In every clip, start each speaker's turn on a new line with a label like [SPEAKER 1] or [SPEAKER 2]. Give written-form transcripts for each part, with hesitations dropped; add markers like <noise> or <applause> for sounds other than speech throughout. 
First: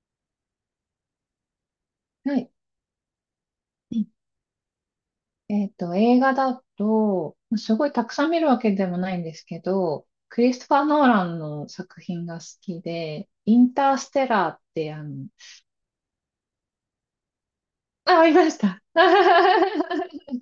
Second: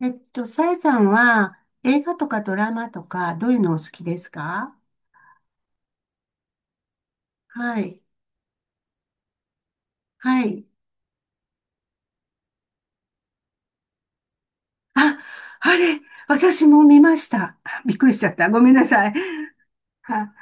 [SPEAKER 1] さえさんは映画と
[SPEAKER 2] は
[SPEAKER 1] か
[SPEAKER 2] い。
[SPEAKER 1] ドラマとかどういうのお好
[SPEAKER 2] う
[SPEAKER 1] き
[SPEAKER 2] ん。
[SPEAKER 1] ですか？
[SPEAKER 2] 映画だと、す
[SPEAKER 1] は
[SPEAKER 2] ごい
[SPEAKER 1] い。
[SPEAKER 2] たくさん見るわけでもないんですけど、
[SPEAKER 1] は
[SPEAKER 2] クリ
[SPEAKER 1] い。
[SPEAKER 2] ストファー・ノーランの作品が好きで、インターステラーって、
[SPEAKER 1] あ、あれ、私も見ました。<laughs> びっくりし
[SPEAKER 2] あ、
[SPEAKER 1] ち
[SPEAKER 2] あ
[SPEAKER 1] ゃっ
[SPEAKER 2] り
[SPEAKER 1] た。
[SPEAKER 2] まし
[SPEAKER 1] ごめん
[SPEAKER 2] た。
[SPEAKER 1] なさい。
[SPEAKER 2] <laughs>
[SPEAKER 1] は、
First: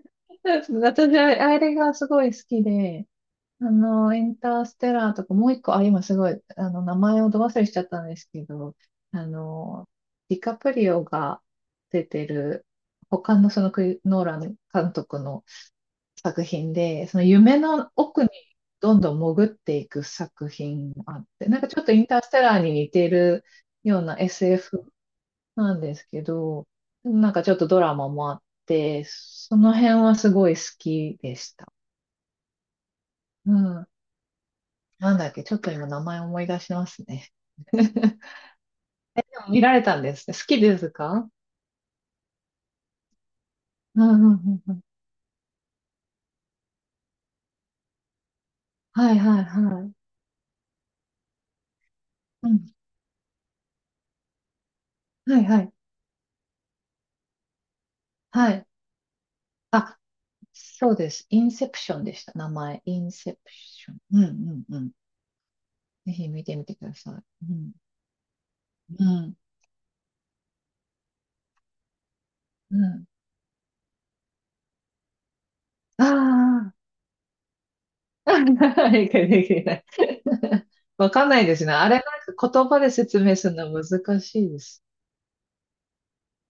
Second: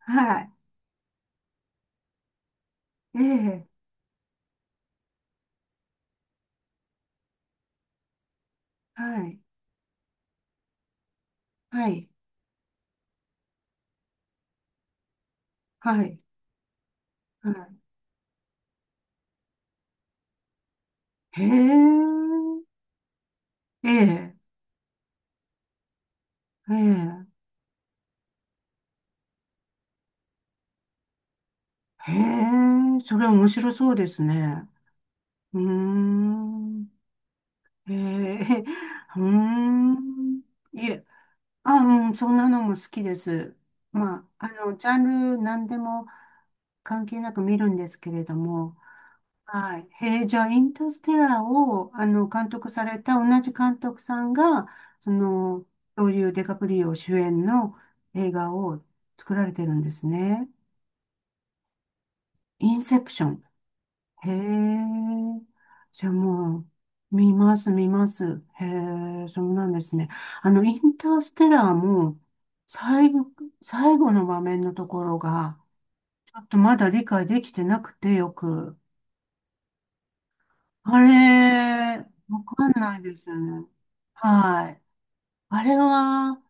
[SPEAKER 1] はい。
[SPEAKER 2] 私、あれがすごい好きで、
[SPEAKER 1] ええ、
[SPEAKER 2] インターステラーとか、もう一個、あ、今すごい、名前をど忘れしちゃったんですけど、
[SPEAKER 1] は
[SPEAKER 2] あ
[SPEAKER 1] い。
[SPEAKER 2] の、ディカプリオが
[SPEAKER 1] は
[SPEAKER 2] 出
[SPEAKER 1] い。
[SPEAKER 2] てる、他のそのノーラン監督の
[SPEAKER 1] はい。
[SPEAKER 2] 作品で、その
[SPEAKER 1] は
[SPEAKER 2] 夢
[SPEAKER 1] い。
[SPEAKER 2] の奥にどんどん潜っていく作品もあっ
[SPEAKER 1] へ
[SPEAKER 2] て、なんかちょっとイン
[SPEAKER 1] え、
[SPEAKER 2] ターステラーに似ている
[SPEAKER 1] え
[SPEAKER 2] ような
[SPEAKER 1] え、
[SPEAKER 2] SF なんですけど、
[SPEAKER 1] ええ、
[SPEAKER 2] なんかちょっとドラマもあって、その辺はすごい好きでした。
[SPEAKER 1] へえ、それ面
[SPEAKER 2] う
[SPEAKER 1] 白
[SPEAKER 2] ん。
[SPEAKER 1] そうですね。
[SPEAKER 2] なんだっけ、ちょ
[SPEAKER 1] う
[SPEAKER 2] っ
[SPEAKER 1] ー
[SPEAKER 2] と今名前思い出しま
[SPEAKER 1] ん。
[SPEAKER 2] すね。
[SPEAKER 1] へ
[SPEAKER 2] <laughs>
[SPEAKER 1] え、うー
[SPEAKER 2] 見られたんですね。
[SPEAKER 1] ん。
[SPEAKER 2] 好きで
[SPEAKER 1] い
[SPEAKER 2] す
[SPEAKER 1] え
[SPEAKER 2] か？
[SPEAKER 1] あ、うん、そんなのも好きです。
[SPEAKER 2] うんう
[SPEAKER 1] ま
[SPEAKER 2] ん
[SPEAKER 1] あ、
[SPEAKER 2] うんうん。
[SPEAKER 1] ジャンル何でも関係なく見るんですけれども、
[SPEAKER 2] はいはい
[SPEAKER 1] は
[SPEAKER 2] は
[SPEAKER 1] い。
[SPEAKER 2] い。
[SPEAKER 1] へえ、じゃあ、インターステラーを、
[SPEAKER 2] う
[SPEAKER 1] 監
[SPEAKER 2] ん。
[SPEAKER 1] 督された同じ監督さんが、そ
[SPEAKER 2] はいは
[SPEAKER 1] の、
[SPEAKER 2] い。
[SPEAKER 1] ロリオ・デカプリオ主演の映
[SPEAKER 2] は
[SPEAKER 1] 画
[SPEAKER 2] い。
[SPEAKER 1] を作られてるんで
[SPEAKER 2] あ、
[SPEAKER 1] すね。
[SPEAKER 2] そうです。インセプションでした。名
[SPEAKER 1] イ
[SPEAKER 2] 前。
[SPEAKER 1] ン
[SPEAKER 2] イ
[SPEAKER 1] セプ
[SPEAKER 2] ン
[SPEAKER 1] ショ
[SPEAKER 2] セ
[SPEAKER 1] ン。
[SPEAKER 2] プション。うん
[SPEAKER 1] へ
[SPEAKER 2] うんうん。
[SPEAKER 1] え。じゃあ
[SPEAKER 2] ぜひ見て
[SPEAKER 1] も
[SPEAKER 2] みてくだ
[SPEAKER 1] う、
[SPEAKER 2] さ
[SPEAKER 1] 見
[SPEAKER 2] い。う
[SPEAKER 1] ます、
[SPEAKER 2] ん。
[SPEAKER 1] 見ます。へ
[SPEAKER 2] う
[SPEAKER 1] え、
[SPEAKER 2] ん。
[SPEAKER 1] そうなんですね。インターステラーも、
[SPEAKER 2] うん。
[SPEAKER 1] 最後、最後の場面のところが、ちょっとま
[SPEAKER 2] あ
[SPEAKER 1] だ理解できてなくてよ
[SPEAKER 2] あ。
[SPEAKER 1] く。
[SPEAKER 2] <laughs> 理解できない。<laughs>
[SPEAKER 1] あ
[SPEAKER 2] わかんないですね。あれ、
[SPEAKER 1] れ、
[SPEAKER 2] なん
[SPEAKER 1] わ
[SPEAKER 2] か
[SPEAKER 1] か
[SPEAKER 2] 言
[SPEAKER 1] ん
[SPEAKER 2] 葉で
[SPEAKER 1] ないで
[SPEAKER 2] 説
[SPEAKER 1] すよ
[SPEAKER 2] 明する
[SPEAKER 1] ね。
[SPEAKER 2] のは難しいで
[SPEAKER 1] はい。
[SPEAKER 2] す。
[SPEAKER 1] あれは、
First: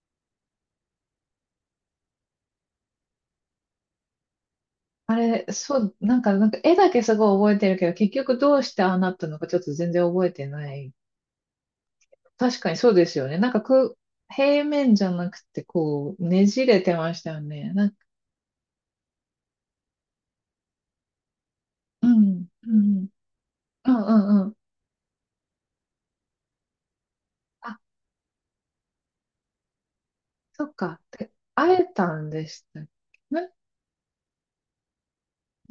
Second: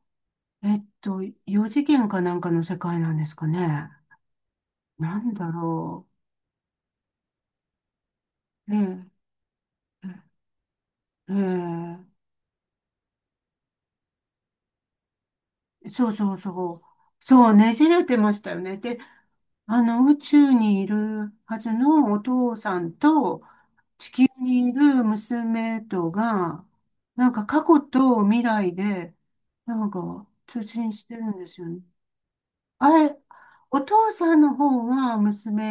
[SPEAKER 1] 四次元かなんかの世界なんですかね。
[SPEAKER 2] あ
[SPEAKER 1] なんだ
[SPEAKER 2] れ、そう、
[SPEAKER 1] ろ
[SPEAKER 2] なんか絵だけすごい覚えてるけど、結局どう
[SPEAKER 1] う。
[SPEAKER 2] し
[SPEAKER 1] え
[SPEAKER 2] てああ
[SPEAKER 1] え、
[SPEAKER 2] なったのかちょっと全然覚えてない。
[SPEAKER 1] ええ、
[SPEAKER 2] 確かにそうですよね。なんかく、平面じゃなくて、
[SPEAKER 1] そう
[SPEAKER 2] こう、
[SPEAKER 1] そう
[SPEAKER 2] ねじ
[SPEAKER 1] そ
[SPEAKER 2] れ
[SPEAKER 1] う。
[SPEAKER 2] てましたよ
[SPEAKER 1] そう、
[SPEAKER 2] ね。
[SPEAKER 1] ね
[SPEAKER 2] な
[SPEAKER 1] じ
[SPEAKER 2] んか、
[SPEAKER 1] れてましたよね。で、宇宙にいるはず
[SPEAKER 2] う
[SPEAKER 1] のお
[SPEAKER 2] ん、
[SPEAKER 1] 父
[SPEAKER 2] う
[SPEAKER 1] さん
[SPEAKER 2] ん、
[SPEAKER 1] と
[SPEAKER 2] うん、
[SPEAKER 1] 地
[SPEAKER 2] う
[SPEAKER 1] 球
[SPEAKER 2] ん、うん。
[SPEAKER 1] にいる娘とが、なんか過
[SPEAKER 2] あ、
[SPEAKER 1] 去と未来で、なんか通
[SPEAKER 2] そっ
[SPEAKER 1] 信
[SPEAKER 2] か。
[SPEAKER 1] してる
[SPEAKER 2] で、
[SPEAKER 1] んですよね。
[SPEAKER 2] 会えたんでしたっ
[SPEAKER 1] あれ、
[SPEAKER 2] けね。
[SPEAKER 1] お父さんの方は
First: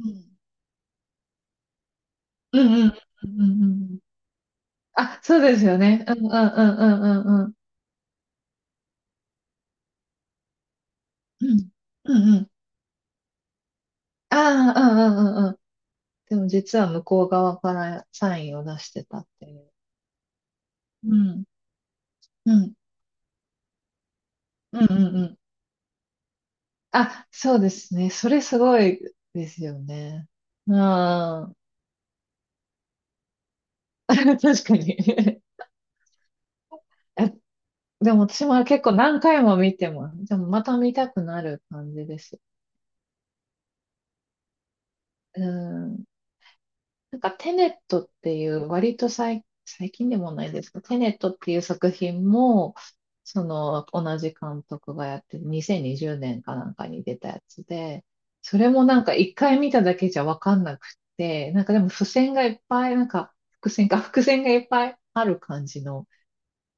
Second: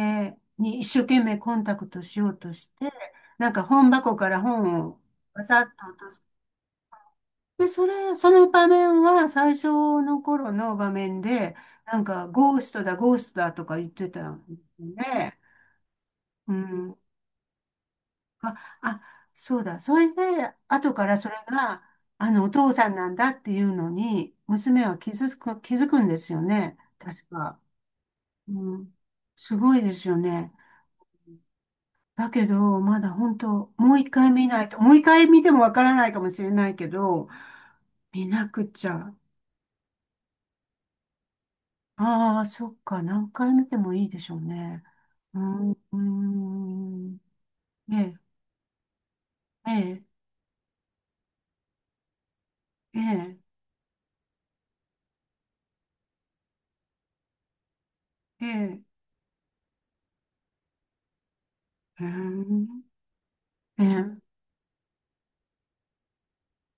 [SPEAKER 2] うん。
[SPEAKER 1] に一生懸命コンタクトしようと
[SPEAKER 2] う
[SPEAKER 1] し
[SPEAKER 2] んう
[SPEAKER 1] て、
[SPEAKER 2] んうんう
[SPEAKER 1] なん
[SPEAKER 2] ん
[SPEAKER 1] か
[SPEAKER 2] う
[SPEAKER 1] 本
[SPEAKER 2] んうん。
[SPEAKER 1] 箱から本を
[SPEAKER 2] あ、そう
[SPEAKER 1] わ
[SPEAKER 2] で
[SPEAKER 1] ざ
[SPEAKER 2] す
[SPEAKER 1] っ
[SPEAKER 2] よ
[SPEAKER 1] と落
[SPEAKER 2] ね。うん
[SPEAKER 1] と
[SPEAKER 2] うんうんうんうんうん。
[SPEAKER 1] で、その場面は最初の頃の場面
[SPEAKER 2] う
[SPEAKER 1] で、
[SPEAKER 2] ん
[SPEAKER 1] なん
[SPEAKER 2] う
[SPEAKER 1] か、
[SPEAKER 2] んうん。
[SPEAKER 1] ゴーストだ、ゴーストだとか言ってたん
[SPEAKER 2] ああ、うん
[SPEAKER 1] で、
[SPEAKER 2] うんうんうん。でも
[SPEAKER 1] う
[SPEAKER 2] 実は
[SPEAKER 1] ん。
[SPEAKER 2] 向こう側からサイ
[SPEAKER 1] あ、
[SPEAKER 2] ンを出してたっ
[SPEAKER 1] あ、
[SPEAKER 2] てい
[SPEAKER 1] そう
[SPEAKER 2] う。
[SPEAKER 1] だ。それで、後か
[SPEAKER 2] う
[SPEAKER 1] らそれ
[SPEAKER 2] ん。
[SPEAKER 1] が、お
[SPEAKER 2] う
[SPEAKER 1] 父
[SPEAKER 2] ん。
[SPEAKER 1] さんなんだっていうのに、
[SPEAKER 2] うん
[SPEAKER 1] 娘
[SPEAKER 2] う
[SPEAKER 1] は
[SPEAKER 2] んうん。
[SPEAKER 1] 気づくんですよね。確
[SPEAKER 2] あ、そ
[SPEAKER 1] か。
[SPEAKER 2] うですね。それす
[SPEAKER 1] う
[SPEAKER 2] ご
[SPEAKER 1] ん。
[SPEAKER 2] いで
[SPEAKER 1] す
[SPEAKER 2] す
[SPEAKER 1] ご
[SPEAKER 2] よ
[SPEAKER 1] いですよ
[SPEAKER 2] ね。
[SPEAKER 1] ね。
[SPEAKER 2] うん。
[SPEAKER 1] だけど、まだ本当、もう一回
[SPEAKER 2] <laughs>
[SPEAKER 1] 見な
[SPEAKER 2] 確
[SPEAKER 1] い
[SPEAKER 2] か
[SPEAKER 1] と、もう
[SPEAKER 2] に
[SPEAKER 1] 一回見
[SPEAKER 2] <laughs>
[SPEAKER 1] てもわからないかもしれないけど、
[SPEAKER 2] えでも
[SPEAKER 1] 見
[SPEAKER 2] 私
[SPEAKER 1] な
[SPEAKER 2] も
[SPEAKER 1] く
[SPEAKER 2] 結
[SPEAKER 1] ち
[SPEAKER 2] 構
[SPEAKER 1] ゃ。
[SPEAKER 2] 何回も見ても、でもまた見たくなる感じです。
[SPEAKER 1] ああ、そっか。何回見てもいいでしょうね。うー
[SPEAKER 2] う
[SPEAKER 1] ん、うー
[SPEAKER 2] ん。
[SPEAKER 1] ん、
[SPEAKER 2] なんかテネッ
[SPEAKER 1] え
[SPEAKER 2] トっ
[SPEAKER 1] え、
[SPEAKER 2] ていう割と最、
[SPEAKER 1] え
[SPEAKER 2] 最
[SPEAKER 1] え、
[SPEAKER 2] 近でもないですけど、テネットっていう作品も、
[SPEAKER 1] え
[SPEAKER 2] その同じ監督がやってる2020年かなんかに出たやつで、
[SPEAKER 1] え、え
[SPEAKER 2] それ
[SPEAKER 1] え、
[SPEAKER 2] もなんか一回見ただけじゃわかんなくて、なんかでも
[SPEAKER 1] うー
[SPEAKER 2] 付箋がいっ
[SPEAKER 1] ん、
[SPEAKER 2] ぱい、なんか伏
[SPEAKER 1] え
[SPEAKER 2] 線か
[SPEAKER 1] え、
[SPEAKER 2] 伏線がいっぱいある感じの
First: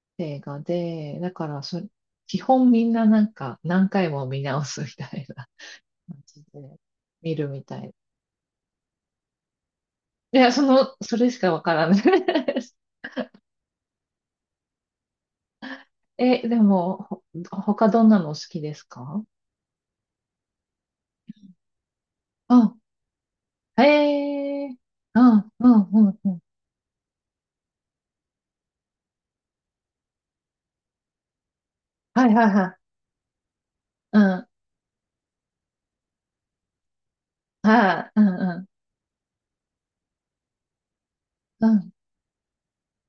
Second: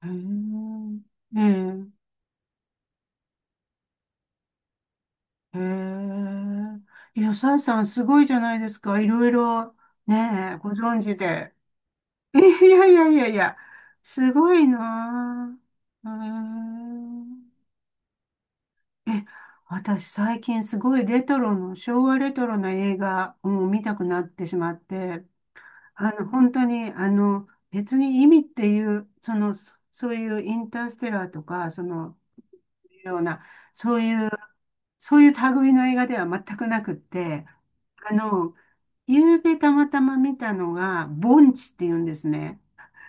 [SPEAKER 1] うー
[SPEAKER 2] 映画
[SPEAKER 1] ん、
[SPEAKER 2] で、だから
[SPEAKER 1] え
[SPEAKER 2] 基本みんななんか何回も見直すみたいな
[SPEAKER 1] え、
[SPEAKER 2] 感
[SPEAKER 1] え
[SPEAKER 2] じで
[SPEAKER 1] え。いや、
[SPEAKER 2] 見る
[SPEAKER 1] さえ
[SPEAKER 2] みた
[SPEAKER 1] さん
[SPEAKER 2] い。
[SPEAKER 1] すごいじゃないですか。いろいろ、
[SPEAKER 2] いや、
[SPEAKER 1] ねえ、ご存知
[SPEAKER 2] それしか
[SPEAKER 1] で。
[SPEAKER 2] わからない。
[SPEAKER 1] <laughs> い
[SPEAKER 2] <laughs>
[SPEAKER 1] やいやいやいや、すごいなあ。うー
[SPEAKER 2] でも、
[SPEAKER 1] ん。
[SPEAKER 2] 他どんなのお好きですか？
[SPEAKER 1] え、私最近すごいレトロの、昭和レトロな
[SPEAKER 2] あ、
[SPEAKER 1] 映画を見
[SPEAKER 2] へ
[SPEAKER 1] たくなってしま
[SPEAKER 2] え、
[SPEAKER 1] っ
[SPEAKER 2] う
[SPEAKER 1] て、
[SPEAKER 2] ん、うん、うん、うん。
[SPEAKER 1] 本当に、別に意味っていう、そういうインターステラーとか、その、
[SPEAKER 2] はいはいはい。
[SPEAKER 1] ような、そう
[SPEAKER 2] う
[SPEAKER 1] いう、
[SPEAKER 2] ん、
[SPEAKER 1] そういう類の映画では全くなくって、
[SPEAKER 2] はい、
[SPEAKER 1] あ
[SPEAKER 2] うん、
[SPEAKER 1] の、
[SPEAKER 2] う
[SPEAKER 1] 夕べたまたま見たのが、盆
[SPEAKER 2] ん、う
[SPEAKER 1] 地ってい
[SPEAKER 2] ん。
[SPEAKER 1] うんですね。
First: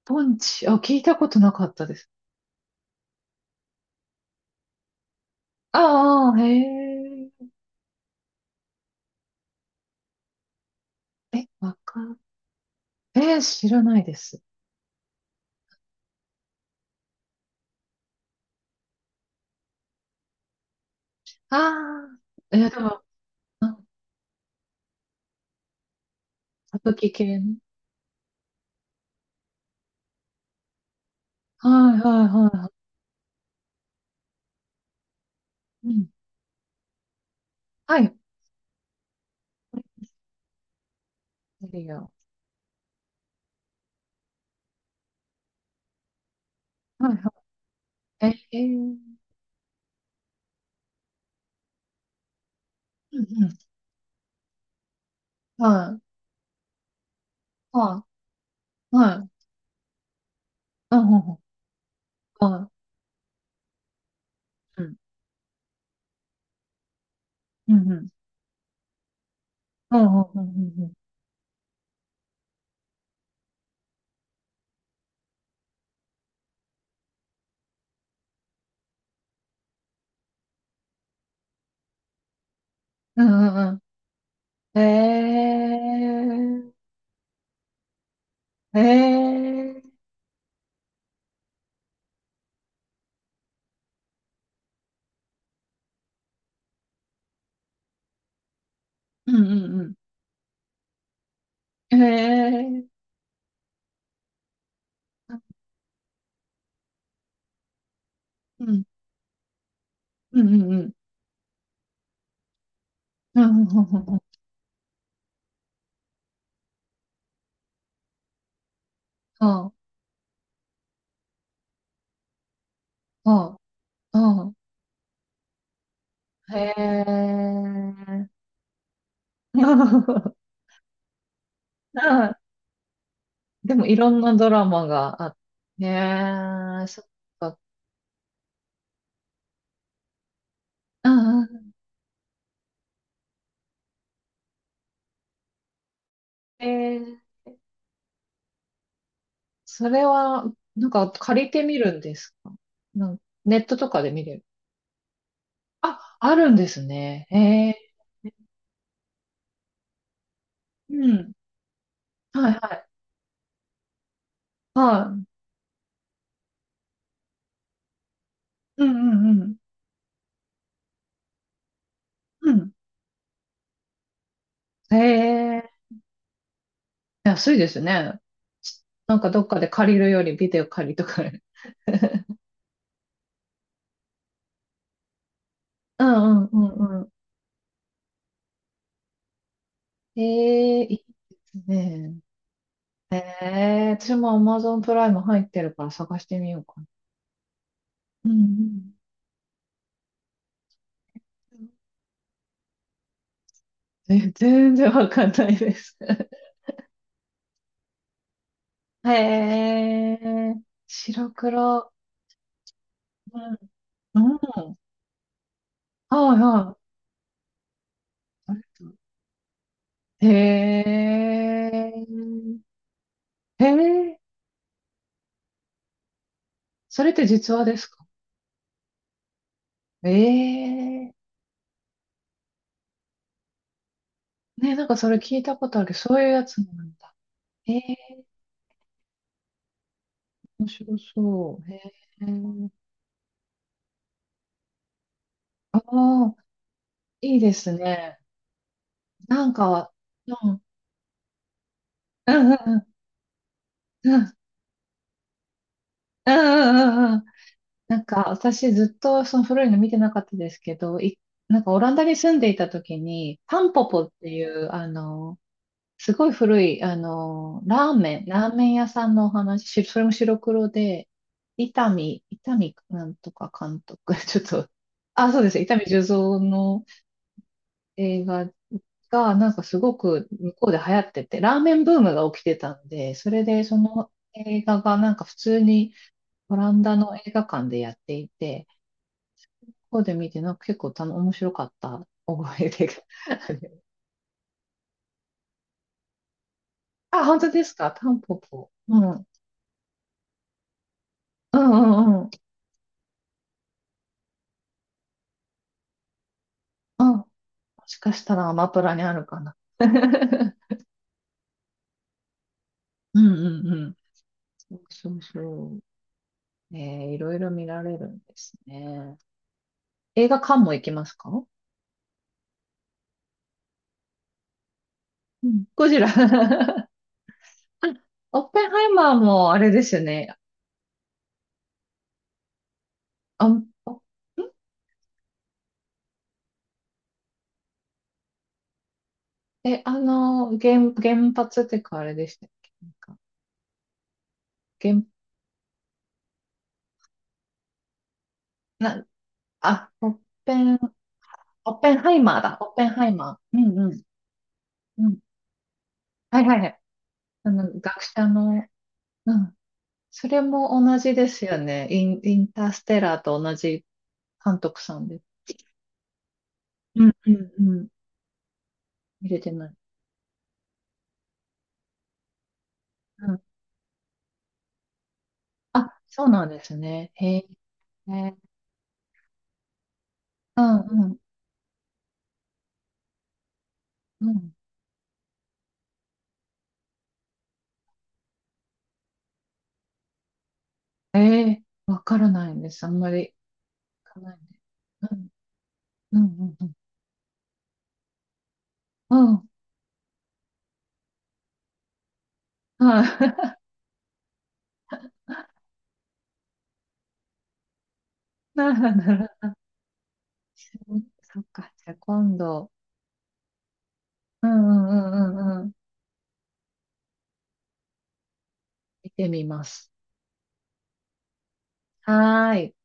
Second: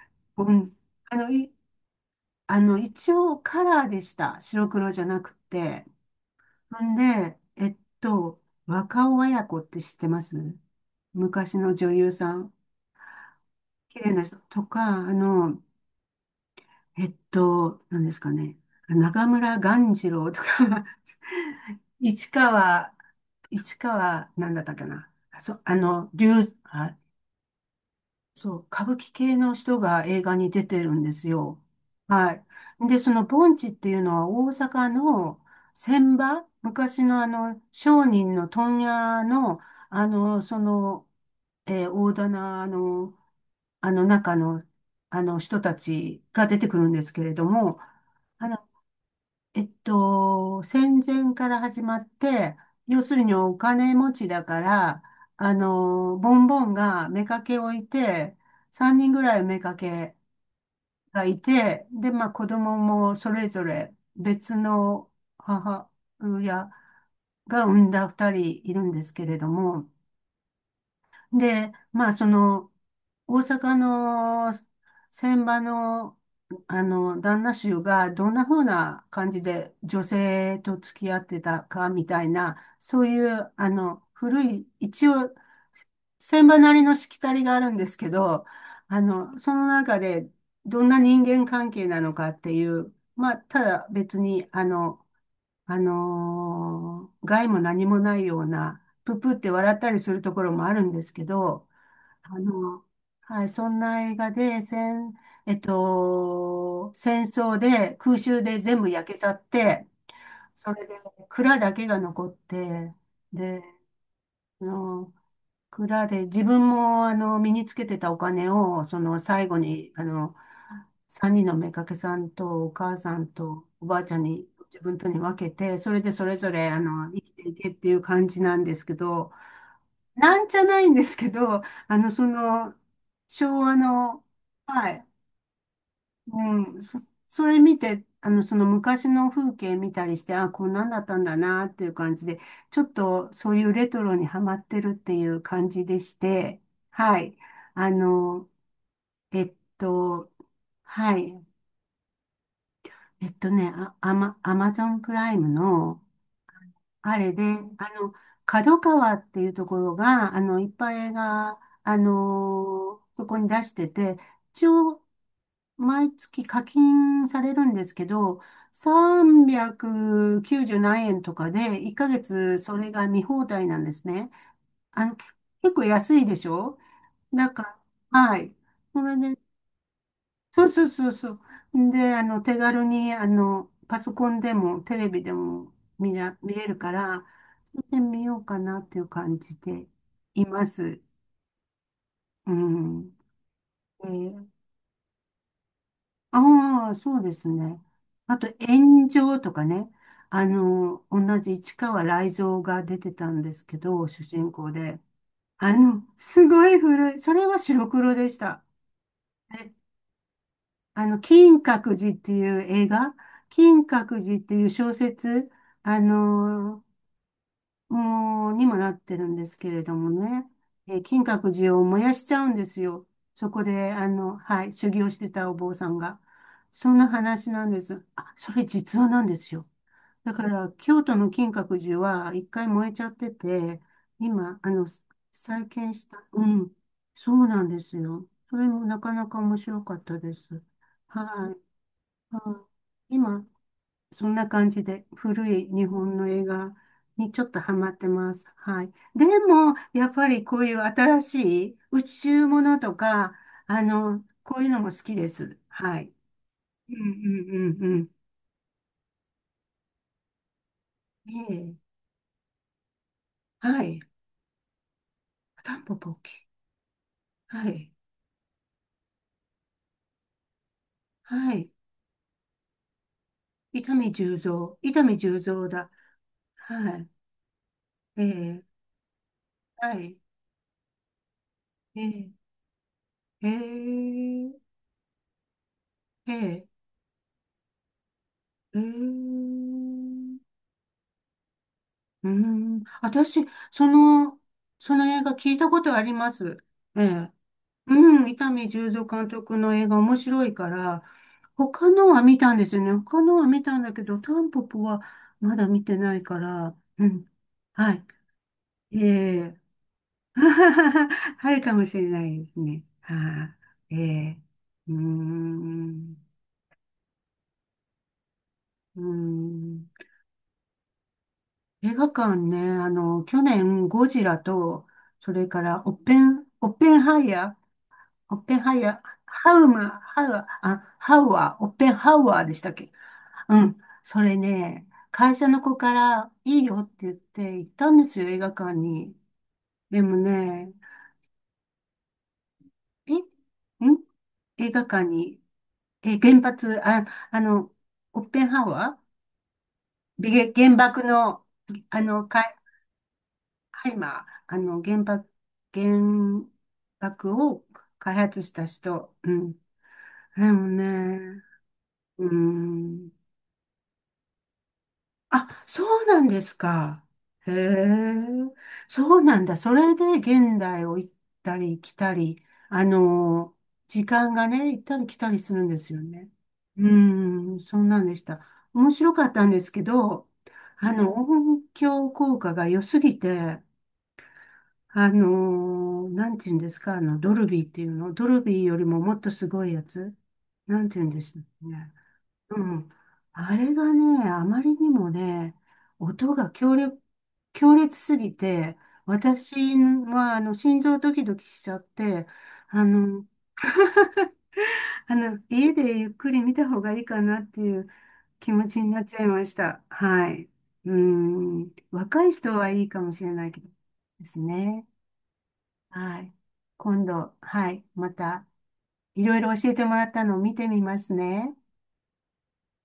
[SPEAKER 2] ポンチ、
[SPEAKER 1] 盆、
[SPEAKER 2] あ、聞いた
[SPEAKER 1] あ
[SPEAKER 2] こ
[SPEAKER 1] の、
[SPEAKER 2] と
[SPEAKER 1] い、
[SPEAKER 2] なかったです。
[SPEAKER 1] あの、一応カラーでした。白黒じゃなくて。
[SPEAKER 2] ああ、へ
[SPEAKER 1] ほん
[SPEAKER 2] え、
[SPEAKER 1] で、若尾文子って知ってます？
[SPEAKER 2] え、
[SPEAKER 1] 昔の
[SPEAKER 2] わ
[SPEAKER 1] 女
[SPEAKER 2] か、
[SPEAKER 1] 優さん。
[SPEAKER 2] 知ら
[SPEAKER 1] 綺
[SPEAKER 2] ない
[SPEAKER 1] 麗
[SPEAKER 2] で
[SPEAKER 1] な人
[SPEAKER 2] す。
[SPEAKER 1] とか、何ですかね。中村鴈治郎とか
[SPEAKER 2] あ
[SPEAKER 1] <laughs>
[SPEAKER 2] あ、
[SPEAKER 1] 市
[SPEAKER 2] で
[SPEAKER 1] 川、
[SPEAKER 2] も、う
[SPEAKER 1] 市
[SPEAKER 2] ん、
[SPEAKER 1] 川、なんだったかな。そ、あの、竜、
[SPEAKER 2] 歌舞
[SPEAKER 1] あ、
[SPEAKER 2] 伎系ね。
[SPEAKER 1] そう、歌舞伎系の人が映画に出てるんですよ。
[SPEAKER 2] はいはい
[SPEAKER 1] はい。
[SPEAKER 2] はいは
[SPEAKER 1] で、その盆地っていうのは大阪の
[SPEAKER 2] い。うん、
[SPEAKER 1] 船場、昔のあの
[SPEAKER 2] は
[SPEAKER 1] 商
[SPEAKER 2] い、
[SPEAKER 1] 人の問屋の、あの、その、
[SPEAKER 2] いるよ。
[SPEAKER 1] 大棚の、あの中の、あの人たちが出てくるんで
[SPEAKER 2] は
[SPEAKER 1] す
[SPEAKER 2] い
[SPEAKER 1] けれども、
[SPEAKER 2] はい。
[SPEAKER 1] あ
[SPEAKER 2] え
[SPEAKER 1] の、
[SPEAKER 2] ー、
[SPEAKER 1] 戦前から始まって、要す
[SPEAKER 2] う
[SPEAKER 1] るに
[SPEAKER 2] ん、う
[SPEAKER 1] お
[SPEAKER 2] ん、
[SPEAKER 1] 金持ちだから、
[SPEAKER 2] はい、
[SPEAKER 1] ボンボンが妾をい
[SPEAKER 2] は
[SPEAKER 1] て、
[SPEAKER 2] い、
[SPEAKER 1] 3人
[SPEAKER 2] は
[SPEAKER 1] ぐ
[SPEAKER 2] い、
[SPEAKER 1] らい妾
[SPEAKER 2] うん、う
[SPEAKER 1] が
[SPEAKER 2] ん、う
[SPEAKER 1] い
[SPEAKER 2] ん、
[SPEAKER 1] て、で、まあ子
[SPEAKER 2] は
[SPEAKER 1] 供もそれぞれ別
[SPEAKER 2] い、うん、
[SPEAKER 1] の母親が
[SPEAKER 2] う
[SPEAKER 1] 産ん
[SPEAKER 2] ん、う
[SPEAKER 1] だ
[SPEAKER 2] ん。
[SPEAKER 1] 2人いるんですけれども、
[SPEAKER 2] うんうんうんうんうん。
[SPEAKER 1] で、まあ、大阪の船場の、旦那衆がどんな風な感じで女性と付き合ってたかみたいな、そうい
[SPEAKER 2] うんう
[SPEAKER 1] う、
[SPEAKER 2] んう
[SPEAKER 1] 古い、
[SPEAKER 2] ん。
[SPEAKER 1] 一応、
[SPEAKER 2] え
[SPEAKER 1] 船場なりのしきたりがあるんですけど、
[SPEAKER 2] ー、え
[SPEAKER 1] その中
[SPEAKER 2] ー、
[SPEAKER 1] でどんな人間関係なのかっていう、まあ、ただ別に、害も何もないような、プ
[SPEAKER 2] う
[SPEAKER 1] プっ
[SPEAKER 2] ん
[SPEAKER 1] て笑っ
[SPEAKER 2] う
[SPEAKER 1] た
[SPEAKER 2] ん
[SPEAKER 1] りするところもあるんですけど、
[SPEAKER 2] うん。
[SPEAKER 1] あ
[SPEAKER 2] え
[SPEAKER 1] の、
[SPEAKER 2] ー、
[SPEAKER 1] はい、そんな映画で、戦、えっと、戦争で空襲で
[SPEAKER 2] う
[SPEAKER 1] 全
[SPEAKER 2] ん
[SPEAKER 1] 部焼けちゃって、
[SPEAKER 2] うんう
[SPEAKER 1] そ
[SPEAKER 2] んう
[SPEAKER 1] れ
[SPEAKER 2] ん。
[SPEAKER 1] で蔵だけが残って、
[SPEAKER 2] うん
[SPEAKER 1] で、
[SPEAKER 2] うんうんうんうん。
[SPEAKER 1] あの蔵で自分も身につけてたお金をその最後
[SPEAKER 2] あ
[SPEAKER 1] に3人の妾さんとお母さん
[SPEAKER 2] あ、
[SPEAKER 1] とおばあちゃんに
[SPEAKER 2] あ
[SPEAKER 1] 自分とに分けて、それでそれぞ
[SPEAKER 2] あ、
[SPEAKER 1] れ
[SPEAKER 2] へ
[SPEAKER 1] 生きていけっていう感
[SPEAKER 2] え。
[SPEAKER 1] じなんですけど、な
[SPEAKER 2] <laughs>
[SPEAKER 1] んじゃないんですけど、あのそ
[SPEAKER 2] あ、
[SPEAKER 1] の昭和
[SPEAKER 2] でもいろん
[SPEAKER 1] の、
[SPEAKER 2] なドラマ
[SPEAKER 1] はい。
[SPEAKER 2] があって。へ
[SPEAKER 1] うん、
[SPEAKER 2] え、そっ
[SPEAKER 1] そ
[SPEAKER 2] か。
[SPEAKER 1] れ見て、その昔の風景見たりして、あ、こんなんだっ
[SPEAKER 2] う
[SPEAKER 1] たんだ
[SPEAKER 2] んう
[SPEAKER 1] な
[SPEAKER 2] ん。
[SPEAKER 1] っていう感じで、ちょっとそういうレトロにハマってるっていう感じでして、
[SPEAKER 2] え
[SPEAKER 1] は
[SPEAKER 2] ー、
[SPEAKER 1] い。あの、えっ
[SPEAKER 2] それ
[SPEAKER 1] と、
[SPEAKER 2] は、なんか
[SPEAKER 1] は
[SPEAKER 2] 借
[SPEAKER 1] い。
[SPEAKER 2] りてみるんですか？ネットとかで見れる。
[SPEAKER 1] アマゾンプライムの、
[SPEAKER 2] あ、あるんです
[SPEAKER 1] あ
[SPEAKER 2] ね。
[SPEAKER 1] れ
[SPEAKER 2] へ
[SPEAKER 1] で、
[SPEAKER 2] え。
[SPEAKER 1] あの、角川っていうところが、いっぱい
[SPEAKER 2] う
[SPEAKER 1] 映
[SPEAKER 2] ん。
[SPEAKER 1] 画、
[SPEAKER 2] はいはい。
[SPEAKER 1] そこに出してて、一応、
[SPEAKER 2] は
[SPEAKER 1] 毎月課金されるんですけど、
[SPEAKER 2] い。うんうんうん。
[SPEAKER 1] 390何円とかで、1ヶ
[SPEAKER 2] う
[SPEAKER 1] 月
[SPEAKER 2] ん。
[SPEAKER 1] それが見放題なんですね。
[SPEAKER 2] へ
[SPEAKER 1] あの、け
[SPEAKER 2] え、
[SPEAKER 1] 結構安いでしょ？な
[SPEAKER 2] 安
[SPEAKER 1] ん
[SPEAKER 2] いで
[SPEAKER 1] か、
[SPEAKER 2] すね。
[SPEAKER 1] はい。そ
[SPEAKER 2] な
[SPEAKER 1] れ
[SPEAKER 2] んか
[SPEAKER 1] で、
[SPEAKER 2] どっかで借りるよりビデ
[SPEAKER 1] そ
[SPEAKER 2] オ
[SPEAKER 1] うそう
[SPEAKER 2] 借りと
[SPEAKER 1] そう
[SPEAKER 2] か。
[SPEAKER 1] そう。で、手軽に、パソコンでもテレビでも
[SPEAKER 2] うんうん
[SPEAKER 1] 見れる
[SPEAKER 2] う
[SPEAKER 1] か
[SPEAKER 2] んう
[SPEAKER 1] ら、見てみようかなっていう感じで
[SPEAKER 2] ん。
[SPEAKER 1] いま
[SPEAKER 2] へえ、いい
[SPEAKER 1] す。
[SPEAKER 2] ですね。
[SPEAKER 1] うん。
[SPEAKER 2] ええ、
[SPEAKER 1] え
[SPEAKER 2] 私も
[SPEAKER 1] ー
[SPEAKER 2] Amazon プライム入ってるから探してみようかな。
[SPEAKER 1] ああ、そうですね。
[SPEAKER 2] うんう
[SPEAKER 1] あと、
[SPEAKER 2] ん。
[SPEAKER 1] 炎上とかね。同じ市川雷蔵が出てたんですけど、主人公
[SPEAKER 2] 全然
[SPEAKER 1] で。
[SPEAKER 2] わかんないです。<laughs>
[SPEAKER 1] すごい古い。それは白黒でした。
[SPEAKER 2] へ
[SPEAKER 1] ね。
[SPEAKER 2] え、白
[SPEAKER 1] 金
[SPEAKER 2] 黒。
[SPEAKER 1] 閣寺っていう映画、
[SPEAKER 2] うん。
[SPEAKER 1] 金閣寺ってい
[SPEAKER 2] う
[SPEAKER 1] う
[SPEAKER 2] ん。
[SPEAKER 1] 小説、あ
[SPEAKER 2] はいはい。
[SPEAKER 1] のもう、
[SPEAKER 2] あり
[SPEAKER 1] に
[SPEAKER 2] が
[SPEAKER 1] も
[SPEAKER 2] と
[SPEAKER 1] な
[SPEAKER 2] う。
[SPEAKER 1] ってるんですけれども
[SPEAKER 2] へ
[SPEAKER 1] ね、金閣寺を燃やしちゃうん
[SPEAKER 2] え。
[SPEAKER 1] ですよ。そこ
[SPEAKER 2] へ
[SPEAKER 1] で、
[SPEAKER 2] え。
[SPEAKER 1] はい、修行してたお坊さんが。そん
[SPEAKER 2] そ
[SPEAKER 1] な
[SPEAKER 2] れって
[SPEAKER 1] 話
[SPEAKER 2] 実話
[SPEAKER 1] なん
[SPEAKER 2] で
[SPEAKER 1] で
[SPEAKER 2] す
[SPEAKER 1] す。
[SPEAKER 2] か？
[SPEAKER 1] あ、それ実話なんですよ。だか
[SPEAKER 2] え
[SPEAKER 1] ら、京
[SPEAKER 2] え
[SPEAKER 1] 都の金閣寺は一回燃えちゃってて、今、
[SPEAKER 2] ー。ね、なんかそれ聞いた
[SPEAKER 1] 再
[SPEAKER 2] ことある。
[SPEAKER 1] 建し
[SPEAKER 2] そ
[SPEAKER 1] た。
[SPEAKER 2] ういうや
[SPEAKER 1] う
[SPEAKER 2] つ
[SPEAKER 1] ん、
[SPEAKER 2] なんだ。
[SPEAKER 1] そうなん
[SPEAKER 2] え
[SPEAKER 1] で
[SPEAKER 2] え
[SPEAKER 1] す
[SPEAKER 2] ー、
[SPEAKER 1] よ。それもなかなか面白かったです。
[SPEAKER 2] 面白
[SPEAKER 1] は
[SPEAKER 2] そ
[SPEAKER 1] い。
[SPEAKER 2] う。ええ
[SPEAKER 1] あ、
[SPEAKER 2] ー。
[SPEAKER 1] 今、そんな感じで古い
[SPEAKER 2] あ
[SPEAKER 1] 日本の
[SPEAKER 2] あ、
[SPEAKER 1] 映画に
[SPEAKER 2] い
[SPEAKER 1] ち
[SPEAKER 2] い
[SPEAKER 1] ょっ
[SPEAKER 2] で
[SPEAKER 1] とハ
[SPEAKER 2] す
[SPEAKER 1] マって
[SPEAKER 2] ね。
[SPEAKER 1] ます。はい。で
[SPEAKER 2] なん
[SPEAKER 1] も、
[SPEAKER 2] か、
[SPEAKER 1] やっぱ
[SPEAKER 2] う
[SPEAKER 1] りこ
[SPEAKER 2] ん、
[SPEAKER 1] ういう新しい宇
[SPEAKER 2] うん、
[SPEAKER 1] 宙
[SPEAKER 2] うん、
[SPEAKER 1] も
[SPEAKER 2] う
[SPEAKER 1] の
[SPEAKER 2] ん、
[SPEAKER 1] とか、
[SPEAKER 2] うん、
[SPEAKER 1] こういうのも好きです。はい。
[SPEAKER 2] う
[SPEAKER 1] うん
[SPEAKER 2] ん、うん。
[SPEAKER 1] うんうんう
[SPEAKER 2] なん
[SPEAKER 1] ん。
[SPEAKER 2] か私ずっとその古いの見てなかったですけど、
[SPEAKER 1] え
[SPEAKER 2] なんかオ
[SPEAKER 1] え。
[SPEAKER 2] ランダに住んでいた時に、タン
[SPEAKER 1] は
[SPEAKER 2] ポ
[SPEAKER 1] い。
[SPEAKER 2] ポっていう、
[SPEAKER 1] タンポ
[SPEAKER 2] す
[SPEAKER 1] ポ
[SPEAKER 2] ご
[SPEAKER 1] キ。
[SPEAKER 2] い古い、
[SPEAKER 1] は
[SPEAKER 2] ラ
[SPEAKER 1] い。
[SPEAKER 2] ーメン、ラーメン屋さんのお話、それも白黒で、
[SPEAKER 1] はい。
[SPEAKER 2] 伊丹なんとか監
[SPEAKER 1] 伊丹
[SPEAKER 2] 督、<laughs>
[SPEAKER 1] 十
[SPEAKER 2] ちょっ
[SPEAKER 1] 三。
[SPEAKER 2] と、
[SPEAKER 1] 伊丹
[SPEAKER 2] あ、
[SPEAKER 1] 十
[SPEAKER 2] そうです、伊
[SPEAKER 1] 三
[SPEAKER 2] 丹
[SPEAKER 1] だ。
[SPEAKER 2] 十三の
[SPEAKER 1] はい。え
[SPEAKER 2] 映画
[SPEAKER 1] え。
[SPEAKER 2] が、なんかす
[SPEAKER 1] は
[SPEAKER 2] ご
[SPEAKER 1] い。
[SPEAKER 2] く向こうで流行ってて、ラーメンブー
[SPEAKER 1] え
[SPEAKER 2] ムが
[SPEAKER 1] え。
[SPEAKER 2] 起きてたんで、それ
[SPEAKER 1] え
[SPEAKER 2] でその
[SPEAKER 1] え。
[SPEAKER 2] 映画がなんか普通に
[SPEAKER 1] え
[SPEAKER 2] オラ
[SPEAKER 1] え。
[SPEAKER 2] ンダの映画館でやっていて、
[SPEAKER 1] え
[SPEAKER 2] ここで見
[SPEAKER 1] え。
[SPEAKER 2] て、なんか結構面白かった
[SPEAKER 1] うー
[SPEAKER 2] 覚え
[SPEAKER 1] ん、
[SPEAKER 2] でが。
[SPEAKER 1] 私、
[SPEAKER 2] <laughs>
[SPEAKER 1] その、その映画聞いたことあります。え
[SPEAKER 2] あ、
[SPEAKER 1] え。
[SPEAKER 2] 本当ですか、タン
[SPEAKER 1] うん、伊
[SPEAKER 2] ポ
[SPEAKER 1] 丹
[SPEAKER 2] ポ。
[SPEAKER 1] 十
[SPEAKER 2] うん。
[SPEAKER 1] 三
[SPEAKER 2] うん
[SPEAKER 1] 監督の映画面白いから、
[SPEAKER 2] う
[SPEAKER 1] 他のは
[SPEAKER 2] んうん。
[SPEAKER 1] 見たんですよね。他のは見たんだけど、タンポポはまだ見てないから、
[SPEAKER 2] う
[SPEAKER 1] う
[SPEAKER 2] ん。も
[SPEAKER 1] ん。は
[SPEAKER 2] し
[SPEAKER 1] い。
[SPEAKER 2] かしたらアマプラ
[SPEAKER 1] え
[SPEAKER 2] にあるかな。
[SPEAKER 1] え。
[SPEAKER 2] <laughs>
[SPEAKER 1] <laughs> あるかもしれないですね。
[SPEAKER 2] うんう
[SPEAKER 1] は
[SPEAKER 2] んう
[SPEAKER 1] い。
[SPEAKER 2] ん。
[SPEAKER 1] ええ。
[SPEAKER 2] そう
[SPEAKER 1] うー
[SPEAKER 2] そうそ
[SPEAKER 1] ん。
[SPEAKER 2] う。ねえー、いろいろ見られるんです
[SPEAKER 1] うー
[SPEAKER 2] ね。
[SPEAKER 1] ん。
[SPEAKER 2] 映画館も行きますか？
[SPEAKER 1] 映画館ね、去年、ゴジラと、それ
[SPEAKER 2] う
[SPEAKER 1] か
[SPEAKER 2] ん。
[SPEAKER 1] ら、
[SPEAKER 2] ゴジラ <laughs>
[SPEAKER 1] オッペンハイヤー、オッ
[SPEAKER 2] オッ
[SPEAKER 1] ペン
[SPEAKER 2] ペン
[SPEAKER 1] ハイ
[SPEAKER 2] ハイ
[SPEAKER 1] ヤー、
[SPEAKER 2] マーも
[SPEAKER 1] ハ
[SPEAKER 2] あ
[SPEAKER 1] ウ
[SPEAKER 2] れで
[SPEAKER 1] ム、
[SPEAKER 2] すよ
[SPEAKER 1] ハウ、
[SPEAKER 2] ね。
[SPEAKER 1] あ、ハウアー、オッペンハウアーでしたっけ？
[SPEAKER 2] あ
[SPEAKER 1] う
[SPEAKER 2] ん、
[SPEAKER 1] ん。
[SPEAKER 2] あん
[SPEAKER 1] それね、会社の子からいいよって言って行ったんですよ、映画館に。
[SPEAKER 2] え、
[SPEAKER 1] でもね、
[SPEAKER 2] 原発っていうかあれでしたっけなん
[SPEAKER 1] え、
[SPEAKER 2] か、
[SPEAKER 1] ん映画館
[SPEAKER 2] 原、
[SPEAKER 1] に、え、原発、あ、あの、オッペンハウアー、
[SPEAKER 2] な、あ、オッペン、
[SPEAKER 1] 原爆の、
[SPEAKER 2] オッペン
[SPEAKER 1] あ
[SPEAKER 2] ハイ
[SPEAKER 1] の、
[SPEAKER 2] マ
[SPEAKER 1] か
[SPEAKER 2] ー
[SPEAKER 1] い、
[SPEAKER 2] だ。オッペンハイマー。うん
[SPEAKER 1] ハ
[SPEAKER 2] う
[SPEAKER 1] イ
[SPEAKER 2] ん。
[SPEAKER 1] マー、
[SPEAKER 2] うん。は
[SPEAKER 1] 原
[SPEAKER 2] いはいはい。
[SPEAKER 1] 爆を
[SPEAKER 2] 学
[SPEAKER 1] 開
[SPEAKER 2] 者
[SPEAKER 1] 発し
[SPEAKER 2] の、
[SPEAKER 1] た人。う
[SPEAKER 2] う
[SPEAKER 1] ん。
[SPEAKER 2] ん。それ
[SPEAKER 1] でも
[SPEAKER 2] も同じで
[SPEAKER 1] ね、
[SPEAKER 2] すよね。イン、
[SPEAKER 1] う
[SPEAKER 2] インターステ
[SPEAKER 1] ん。
[SPEAKER 2] ラーと同じ監督さんで。
[SPEAKER 1] あ、そうなんですか。
[SPEAKER 2] うん、う
[SPEAKER 1] へ
[SPEAKER 2] ん、うん。
[SPEAKER 1] え、そう
[SPEAKER 2] 見
[SPEAKER 1] な
[SPEAKER 2] れ
[SPEAKER 1] ん
[SPEAKER 2] て
[SPEAKER 1] だ。
[SPEAKER 2] な
[SPEAKER 1] そ
[SPEAKER 2] い。
[SPEAKER 1] れで現代を行ったり来たり、あ
[SPEAKER 2] うん。
[SPEAKER 1] の、時間がね、行ったり来たりするんです
[SPEAKER 2] あ、
[SPEAKER 1] よ
[SPEAKER 2] そ
[SPEAKER 1] ね。
[SPEAKER 2] うなんです
[SPEAKER 1] う
[SPEAKER 2] ね。へえ。
[SPEAKER 1] ーん、そうなんで
[SPEAKER 2] う
[SPEAKER 1] し
[SPEAKER 2] ん、
[SPEAKER 1] た。面白かったんですけど、
[SPEAKER 2] うん、
[SPEAKER 1] 音響効果が良すぎて、
[SPEAKER 2] うん。
[SPEAKER 1] なんて言うんですか、ドルビーっていうの、ドルビーよりももっとすごいやつ、なんて言うん
[SPEAKER 2] え
[SPEAKER 1] ですか
[SPEAKER 2] え、
[SPEAKER 1] ね。
[SPEAKER 2] わからない
[SPEAKER 1] う
[SPEAKER 2] んです。あ
[SPEAKER 1] ん。
[SPEAKER 2] んまり
[SPEAKER 1] あれが
[SPEAKER 2] 聞か
[SPEAKER 1] ね、
[SPEAKER 2] ない
[SPEAKER 1] あ
[SPEAKER 2] んで。
[SPEAKER 1] まりにも
[SPEAKER 2] うん、
[SPEAKER 1] ね、
[SPEAKER 2] う
[SPEAKER 1] 音が
[SPEAKER 2] ん、うん、
[SPEAKER 1] 強烈すぎて、
[SPEAKER 2] うん。うん。
[SPEAKER 1] 私は、心臓ドキドキしちゃって、あ
[SPEAKER 2] は
[SPEAKER 1] の、
[SPEAKER 2] い。
[SPEAKER 1] 家でゆっくり見た方がいいかなっていう気
[SPEAKER 2] <laughs>
[SPEAKER 1] 持
[SPEAKER 2] な
[SPEAKER 1] ちになっちゃい
[SPEAKER 2] る
[SPEAKER 1] ま
[SPEAKER 2] ほど。
[SPEAKER 1] した。はい。う
[SPEAKER 2] そそっか。
[SPEAKER 1] ん。
[SPEAKER 2] じゃあ
[SPEAKER 1] 若い
[SPEAKER 2] 今
[SPEAKER 1] 人は
[SPEAKER 2] 度。
[SPEAKER 1] いいかもしれないけどです
[SPEAKER 2] う
[SPEAKER 1] ね。
[SPEAKER 2] ん、うん、うん、うん。うん。
[SPEAKER 1] はい。今度、はい。また、
[SPEAKER 2] 見
[SPEAKER 1] い
[SPEAKER 2] て
[SPEAKER 1] ろい
[SPEAKER 2] み
[SPEAKER 1] ろ
[SPEAKER 2] ま
[SPEAKER 1] 教えて
[SPEAKER 2] す。
[SPEAKER 1] もらったのを見てみますね。
[SPEAKER 2] はーい。